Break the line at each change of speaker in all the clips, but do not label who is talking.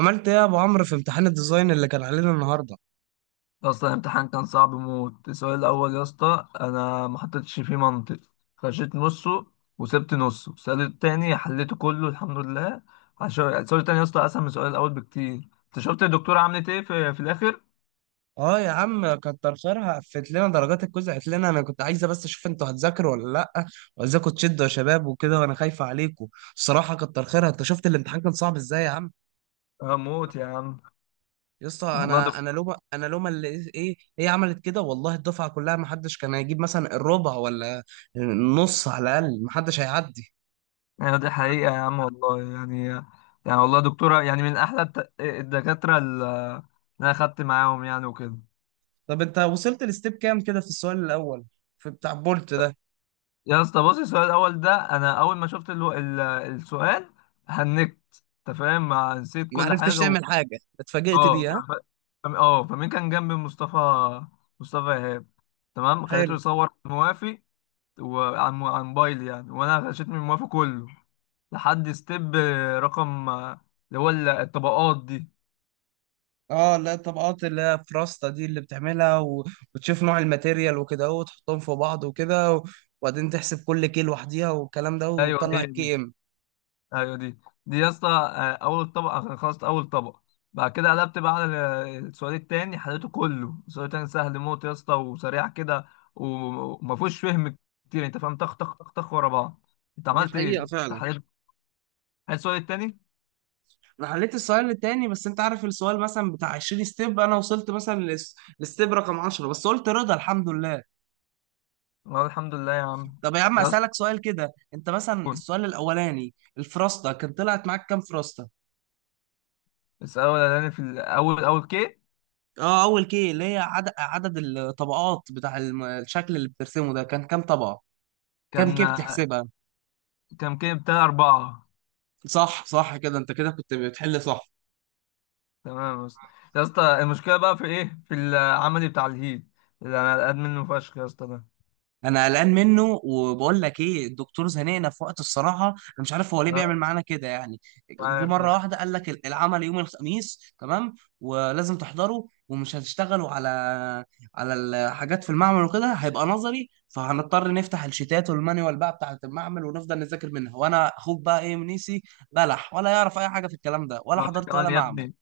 عملت ايه يا ابو عمرو في امتحان الديزاين اللي كان علينا النهارده؟
يا اسطى الامتحان كان صعب موت. السؤال الاول يا اسطى انا ما حطيتش فيه منطق، خشيت نصه وسبت نصه. السؤال التاني حليته كله الحمد لله، عشان السؤال التاني يا اسطى اسهل من السؤال الاول بكتير. انت شفت الدكتوره عملت ايه في الاخر؟
اه يا عم، كتر خيرها قفلت لنا درجات الكويز. قالت لنا انا كنت عايزه بس اشوف انتوا هتذاكروا ولا لا، وعايزاكم تشدوا يا شباب وكده، وانا خايفه عليكم. الصراحه كتر خيرها. انت شفت الامتحان كان صعب ازاي يا عم؟
اه موت يا عم.
يا اسطى،
والله
انا
دكتور،
انا لومه، انا لومه اللي ايه هي عملت كده. والله الدفعه كلها ما حدش كان هيجيب مثلا الربع ولا النص، على الاقل ما حدش هيعدي.
يعني دي حقيقه يا عم والله. يعني يعني والله دكتوره، يعني من احلى الدكاتره اللي انا خدت معاهم يعني وكده.
طب انت وصلت لستيب كام كده في السؤال الاول، في بتاع بولت ده؟
يا اسطى بص، السؤال الاول ده انا اول ما شفت السؤال هنكت، انت فاهم؟ ما نسيت
ما
كل
عرفتش
حاجه و...
تعمل حاجه، اتفاجئت
اه ف...
بيه، ها؟
ف... فم- اه فمين كان جنبي مصطفى، مصطفى ايهاب. تمام، خليته
حلو.
يصور موافي. وعن موبايل يعني، وانا غشيت من موافي كله لحد ستيب رقم اللي هو الطبقات دي.
اه لا، الطبقات اللي هي فراستا دي اللي بتعملها وتشوف نوع الماتيريال وكده اهو، وتحطهم في بعض وكده وبعدين تحسب كل كيل لوحديها والكلام ده
ايوه
وتطلع
هي دي،
الكي ام.
ايوه دي. دي يا اسطى اول طبق، خلصت اول طبق. بعد كده قلبت بقى على السؤال التاني، حليته كله. السؤال التاني سهل موت يا اسطى، وسريع كده وما فيهوش فهم كتير، انت فاهم؟ طخ طخ طخ طخ ورا بعض. انت
دي
عملت ايه
حقيقة
انت
فعلا.
حليت؟ حليت السؤال التاني.
انا حليت السؤال التاني، بس انت عارف السؤال مثلا بتاع 20 ستيب، انا وصلت مثلا لستيب رقم 10 بس، قلت رضا الحمد لله.
والله الحمد لله يا عم.
طب يا عم
يا اسطى
اسالك سؤال كده، انت مثلا السؤال الاولاني الفراستا كان طلعت معاك كام فراستا؟
السؤال الاولاني في الاول اول كي،
اه، اول كي اللي هي عدد عدد الطبقات بتاع الشكل اللي بترسمه ده كان كام طبقة؟ كام،
كان
كيف تحسبها؟
كان كي بتاع اربعة.
صح صح، كده انت كده كنت بتحل صح.
تمام يا اسطى. يا اسطى المشكلة بقى في ايه؟ في العملي بتاع الهيد اللي انا قاعد منه فشخ يا اسطى ده.
انا قلقان منه، وبقول لك ايه، الدكتور زنقنا في وقت. الصراحه انا مش عارف هو ليه بيعمل
أنا
معانا كده يعني.
مش
جه
عارف يا
مره
اسطى.
واحده قال لك العمل يوم الخميس، تمام، ولازم تحضره، ومش هتشتغلوا على على الحاجات في المعمل وكده، هيبقى نظري، فهنضطر نفتح الشيتات والمانيوال بقى بتاعه المعمل ونفضل نذاكر منها. وانا اخوك بقى، ايه، منيسي بلح، ولا يعرف اي حاجه في الكلام ده، ولا
أنا أقول لك
حضرت ولا
كمان يا
معمل.
ابني،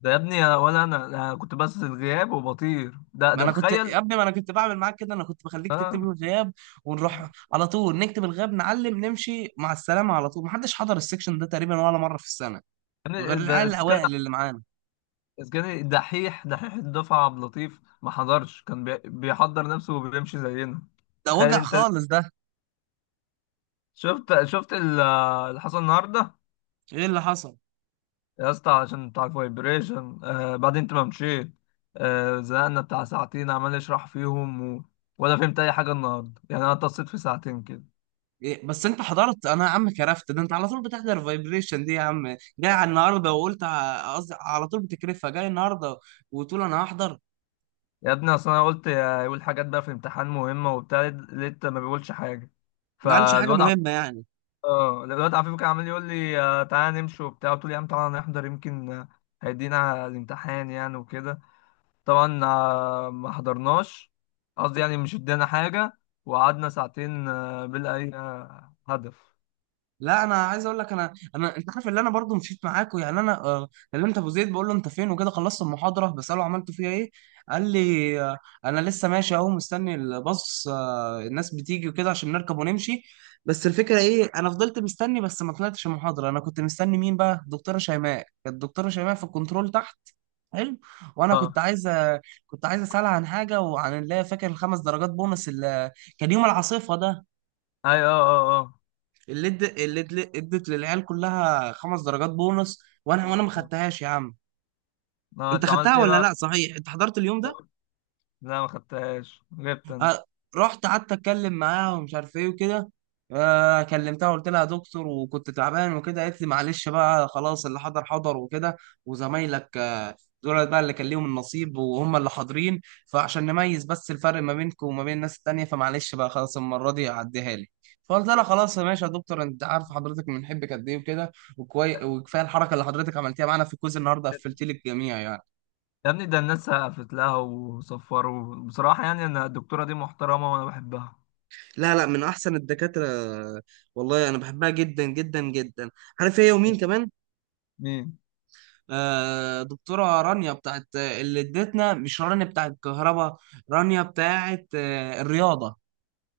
ده يا ابني أنا- ولا انا أنا كنت بس الغياب وبطير ده
ما
ده
انا كنت
تخيل.
يا ابني، ما انا كنت بعمل معاك كده، انا كنت بخليك
اه
تكتب لي الغياب ونروح على طول نكتب الغياب، نعلم، نمشي مع السلامه على طول. محدش حضر السكشن ده تقريبا ولا مره في السنه، غير
يعني ده
العيال
اسكان،
الاوائل اللي معانا.
اسكان دحيح. دحيح الدفعه عبد اللطيف ما حضرش، كان بيحضر نفسه وبيمشي زينا.
ده
تخيل
وجع
انت.
خالص ده.
شفت اللي حصل النهارده؟
ايه اللي حصل؟
يا اسطى عشان بتاع الفايبريشن. آه بعدين انت ما مشيت، زهقنا بتاع ساعتين عمال اشرح فيهم، و... ولا فهمت اي حاجه النهارده يعني. انا اتصلت في ساعتين كده.
إيه، بس انت حضرت؟ انا يا عم كرفت، ده انت على طول بتحضر فايبريشن دي يا عم، جاي على النهارده وقلت قصدي على طول بتكرفها جاي النهارده وتقول انا هحضر.
يا ابني اصل انا قلت يقول حاجات بقى في الامتحان مهمه وبتاع، لقيت ما بيقولش حاجه.
ما قالش حاجه
فالواد عف-
مهمه يعني.
اه الواد عفيف كان عمال يقول لي تعالى نمشي وبتاع. قلت له يا عم تعالى نحضر، يمكن هيدينا الامتحان يعني وكده. طبعا ما حضرناش. قصدي يعني مش ادانا حاجه، وقعدنا ساعتين بلا اي هدف.
لا انا عايز اقول لك، انا انت عارف، اللي انا برضو مشيت معاكوا يعني، انا كلمت ابو زيد، بقول له انت فين وكده، خلصت المحاضره، بساله عملت فيها ايه. قال لي انا لسه ماشي اهو، مستني الباص، الناس بتيجي وكده عشان نركب ونمشي. بس الفكره ايه، انا فضلت مستني، بس ما طلعتش المحاضره. انا كنت مستني مين بقى؟ الدكتوره شيماء. كانت الدكتوره شيماء في الكنترول تحت. حلو. وانا كنت
اه.
عايز، كنت عايز اسالها عن حاجه، وعن اللي هي فاكر الخمس درجات بونص اللي كان يوم العاصفه ده،
اي اه. اه.
ادت للعيال كلها خمس درجات بونص، وانا ما
اه.
خدتهاش يا عم. انت
انت عملت
خدتها
ايه
ولا
بقى؟
لا؟ صحيح انت حضرت اليوم ده.
لا ما خدتهاش، غبت انا.
آه، رحت قعدت اتكلم معاها ومش عارف ايه وكده. كلمتها، قلت لها يا دكتور، وكنت تعبان وكده. قالت لي معلش بقى، خلاص، اللي حضر حضر وكده. وزمايلك دول بقى اللي كان ليهم النصيب، وهم اللي حاضرين، فعشان نميز بس الفرق ما بينكم وما بين الناس التانية، فمعلش بقى، خلاص المرة دي عديها لي. فقلت لها خلاص يا ماشي يا دكتور، انت عارف حضرتك بنحبك قد ايه وكده، وكفايه الحركه اللي حضرتك عملتيها معانا في الكوز النهارده، قفلتي لي الجميع يعني.
يا ابني ده الناس سقفت لها وصفروا بصراحة. يعني أنا الدكتورة دي محترمة وأنا بحبها.
لا لا، من احسن الدكاتره. والله انا بحبها جدا جدا جدا. عارف هي ومين كمان؟
مين؟
آه، دكتوره رانيا بتاعت اللي ادتنا، مش رانيا بتاعت الكهرباء، رانيا بتاعت آه الرياضه.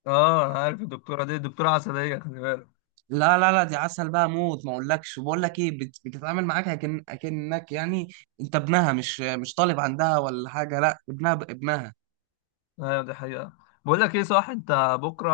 اه انا عارف الدكتورة دي، دكتورة عسلية، خلي بالك.
لا لا لا، دي عسل بقى موت، ما اقولكش، بقول لك ايه، بتتعامل معاك اكن اكنك يعني انت ابنها، مش طالب عندها ولا حاجه، لا ابنها ابنها.
ايوه دي حقيقة. بقول لك ايه، صح انت بكرة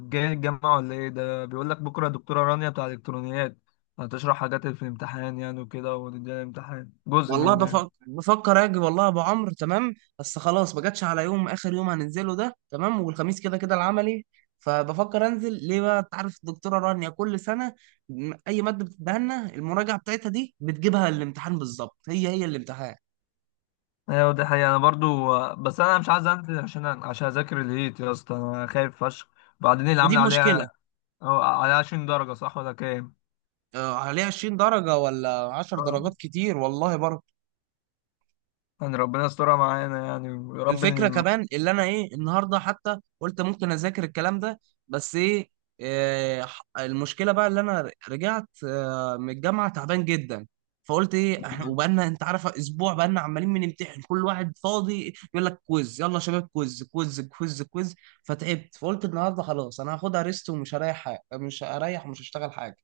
جاي الجامعة ولا ايه؟ ده بيقول لك بكرة دكتورة رانيا بتاع الالكترونيات هتشرح حاجات في الامتحان يعني وكده، ونديها الامتحان جزء
والله
منه يعني.
بفكر بفكر اجي، والله يا ابو عمرو. تمام. بس خلاص، ما جاتش على يوم، اخر يوم هننزله ده، تمام، والخميس كده كده العملي. فبفكر انزل ليه بقى، انت عارف الدكتوره رانيا كل سنه، اي ماده بتديها لنا المراجعه بتاعتها دي بتجيبها الامتحان بالظبط، هي هي الامتحان.
ايوه دي حقيقة انا برضو، بس انا مش عايز انزل عشان اذاكر الهيت. يا اسطى انا خايف فشخ. بعدين اللي
ودي
عامل
مشكله.
عليها، أو عليها 20 درجة، صح ولا كام؟
عليها 20 درجه ولا 10 درجات، كتير والله برضه.
يعني ربنا يسترها معانا يعني، ويا رب
الفكره
ان
كمان اللي انا ايه، النهارده حتى قلت ممكن اذاكر الكلام ده، بس ايه، المشكله بقى اللي انا رجعت من الجامعه تعبان جدا، فقلت ايه، احنا
مم.
وبقالنا انت عارف اسبوع بقالنا عمالين بنمتحن، كل واحد فاضي يقول لك كويز، يلا يا شباب كويز كويز كويز كويز. فتعبت، فقلت النهارده خلاص انا هاخدها ريست، ومش هريح حاجه، مش هريح ومش هشتغل حاجه.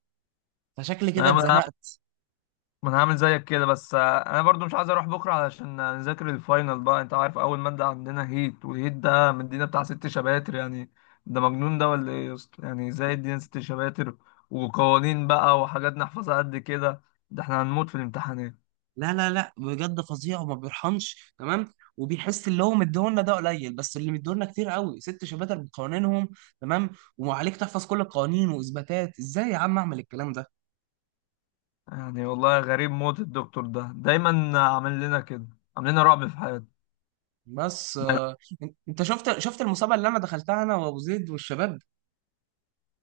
فشكلي كده
انا ما
اتزنقت.
انا هعمل زيك كده. بس انا برضو مش عايز اروح بكره علشان نذاكر الفاينل بقى. انت عارف اول ماده عندنا هيت، والهيت ده مدينا بتاع ست شباتر يعني. ده مجنون ده ولا ايه يا اسطى؟ يعني ازاي ادينا ست شباتر وقوانين بقى وحاجات نحفظها قد كده؟ ده احنا هنموت في الامتحانات.
لا لا لا، بجد فظيع، وما بيرحمش تمام، وبيحس اللي هو مديهولنا ده قليل، بس اللي مديهولنا كتير قوي، ست شباتر بقوانينهم، تمام، وعليك تحفظ كل القوانين واثباتات. ازاي يا عم اعمل الكلام ده؟
يعني والله غريب موت، الدكتور ده دايما عامل لنا كده، عامل لنا رعب في حياتنا.
بس
بس-
انت شفت، شفت المسابقه اللي انا دخلتها انا وابو زيد والشباب؟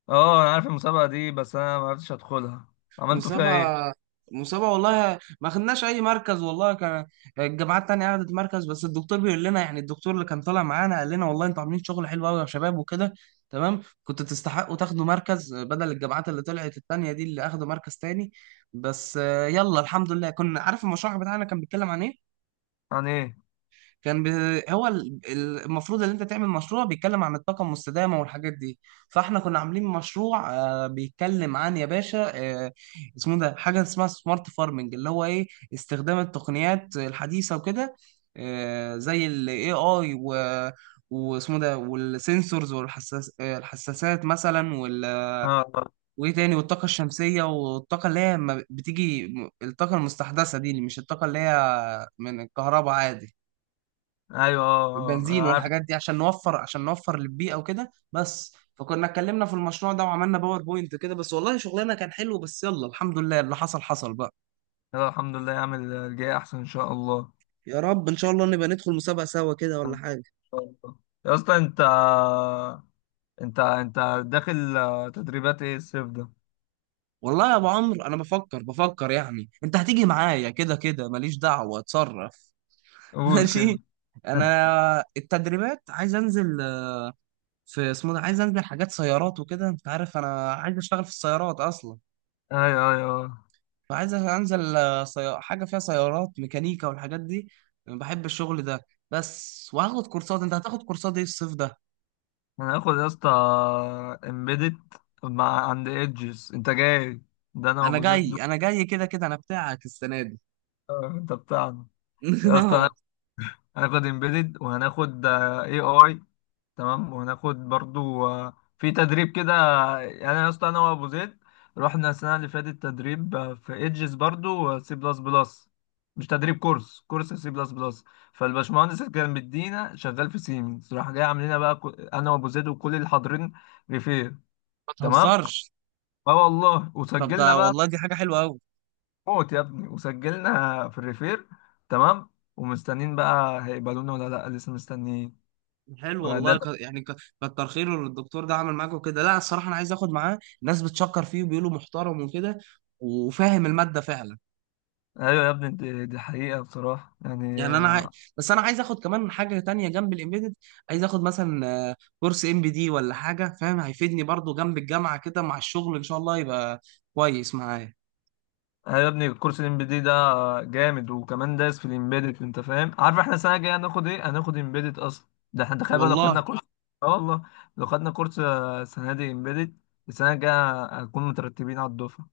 اه انا عارف المسابقه دي، بس انا ما عرفتش ادخلها. عملتوا فيها ايه؟
مسابقة، مسابقة والله ما خدناش أي مركز. والله كان الجامعات التانية أخدت مركز، بس الدكتور بيقول لنا، يعني الدكتور اللي كان طالع معانا قال لنا، والله أنتوا عاملين شغل حلو أوي يا شباب وكده، تمام، كنتوا تستحقوا تاخدوا مركز بدل الجامعات اللي طلعت التانية دي اللي أخدوا مركز تاني. بس يلا الحمد لله. كنا عارف المشروع بتاعنا كان بيتكلم عن إيه؟
عن ايه؟
كان ب... هو المفروض ان انت تعمل مشروع بيتكلم عن الطاقه المستدامه والحاجات دي، فاحنا كنا عاملين مشروع بيتكلم عن، يا باشا، آه، اسمه ده حاجه اسمها سمارت فارمنج، اللي هو ايه، استخدام التقنيات الحديثه وكده، زي الاي اي و واسمه ده، والسنسورز والحساس الحساسات مثلا
اه. آه.
وايه تاني، والطاقه الشمسيه، والطاقه اللي هي ما بتيجي، الطاقه المستحدثه دي، اللي مش الطاقه اللي هي من الكهرباء عادي،
ايوه اه. آه.
البنزين
انا عارف.
والحاجات دي، عشان نوفر، عشان نوفر للبيئة وكده بس. فكنا اتكلمنا في المشروع ده وعملنا باور بوينت كده بس، والله شغلنا كان حلو، بس يلا الحمد لله، اللي حصل حصل بقى.
يلا الحمد لله، يعمل الجاي احسن ان شاء الله. ان
يا رب ان شاء الله نبقى ندخل مسابقة سوا كده ولا حاجة.
شاء الله. يا اسطى انت داخل تدريبات ايه الصيف ده؟
والله يا ابو عمرو، انا بفكر بفكر، يعني انت هتيجي معايا كده كده، ماليش دعوة، اتصرف.
قول كده.
ماشي. انا التدريبات عايز انزل في اسمه ده، عايز انزل حاجات سيارات وكده، انت عارف انا عايز اشتغل في السيارات اصلا،
ايوه ايوه آه.
فعايز انزل حاجه فيها سيارات، ميكانيكا والحاجات دي. أنا بحب الشغل ده بس. وهاخد كورسات، انت هتاخد كورسات ايه الصيف ده؟
انا هاخد يا اسطى امبيدت مع عند ايدجز، انت جاي؟ ده انا
انا
وابو زيد
جاي انا جاي كده كده، انا بتاعك السنه دي.
انت بتاعنا. يا اسطى هناخد امبيدد وهناخد اي اي، تمام، وهناخد برضو في تدريب كده. يعني انا يا اسطى انا وابو زيد رحنا السنه اللي فاتت تدريب في ايدجز، برضو سي بلس بلس. مش تدريب، كورس سي بلس بلس. فالباشمهندس اللي كان مدينا شغال في سيمنز، راح جاي عاملين بقى انا وابو زيد وكل اللي حاضرين ريفير.
ما
تمام.
تهزرش.
اه والله،
طب
وسجلنا
ده
بقى
والله دي حاجه حلوه قوي.
موت يا ابني، وسجلنا في الريفير تمام. ومستنيين بقى هيقبلونا ولا لا، لسه مستنيين.
حلو
وده،
والله، كتر خيره اللي الدكتور ده عمل معاكوا كده، لا الصراحه انا عايز اخد معاه، ناس بتشكر فيه وبيقولوا محترم وكده، وفاهم الماده فعلا.
ايوه يا ابني دي دي حقيقة بصراحة يعني.
يعني انا عاي... بس انا عايز اخد كمان حاجه تانية جنب الامبيدد، عايز اخد مثلا كورس ام بي دي ولا حاجه، فاهم، هيفيدني برضو جنب الجامعه كده مع الشغل، ان شاء الله يبقى كويس معايا.
ايوه يا ابني الكورس الام بي دي ده جامد، وكمان دايس في الامبيدد. انت فاهم؟ عارف احنا السنه الجايه هناخد ايه؟ هناخد امبيدد اصلا. ده احنا تخيل بقى لو
والله
خدنا كورس. اه والله. لو خدنا كورس السنه دي امبيدد، السنه الجايه هنكون مترتبين على الدفعه.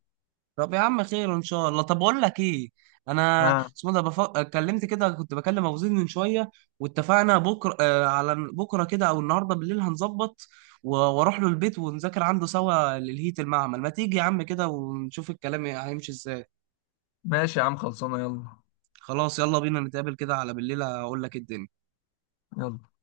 طب يا عم خير ان شاء الله. طب اقول لك ايه، انا
اه
اسمه ده بف... اتكلمت كده، كنت بكلم ابو زيد من شويه، واتفقنا بكره على بكره كده او النهارده بالليل هنظبط، واروح له البيت ونذاكر عنده سوا للهيت، المعمل ما تيجي يا عم كده، ونشوف الكلام إيه، هيمشي ازاي.
ماشي يا عم، خلصانه، يلا.
خلاص يلا بينا، نتقابل كده على بالليل هقول لك الدنيا.
يلا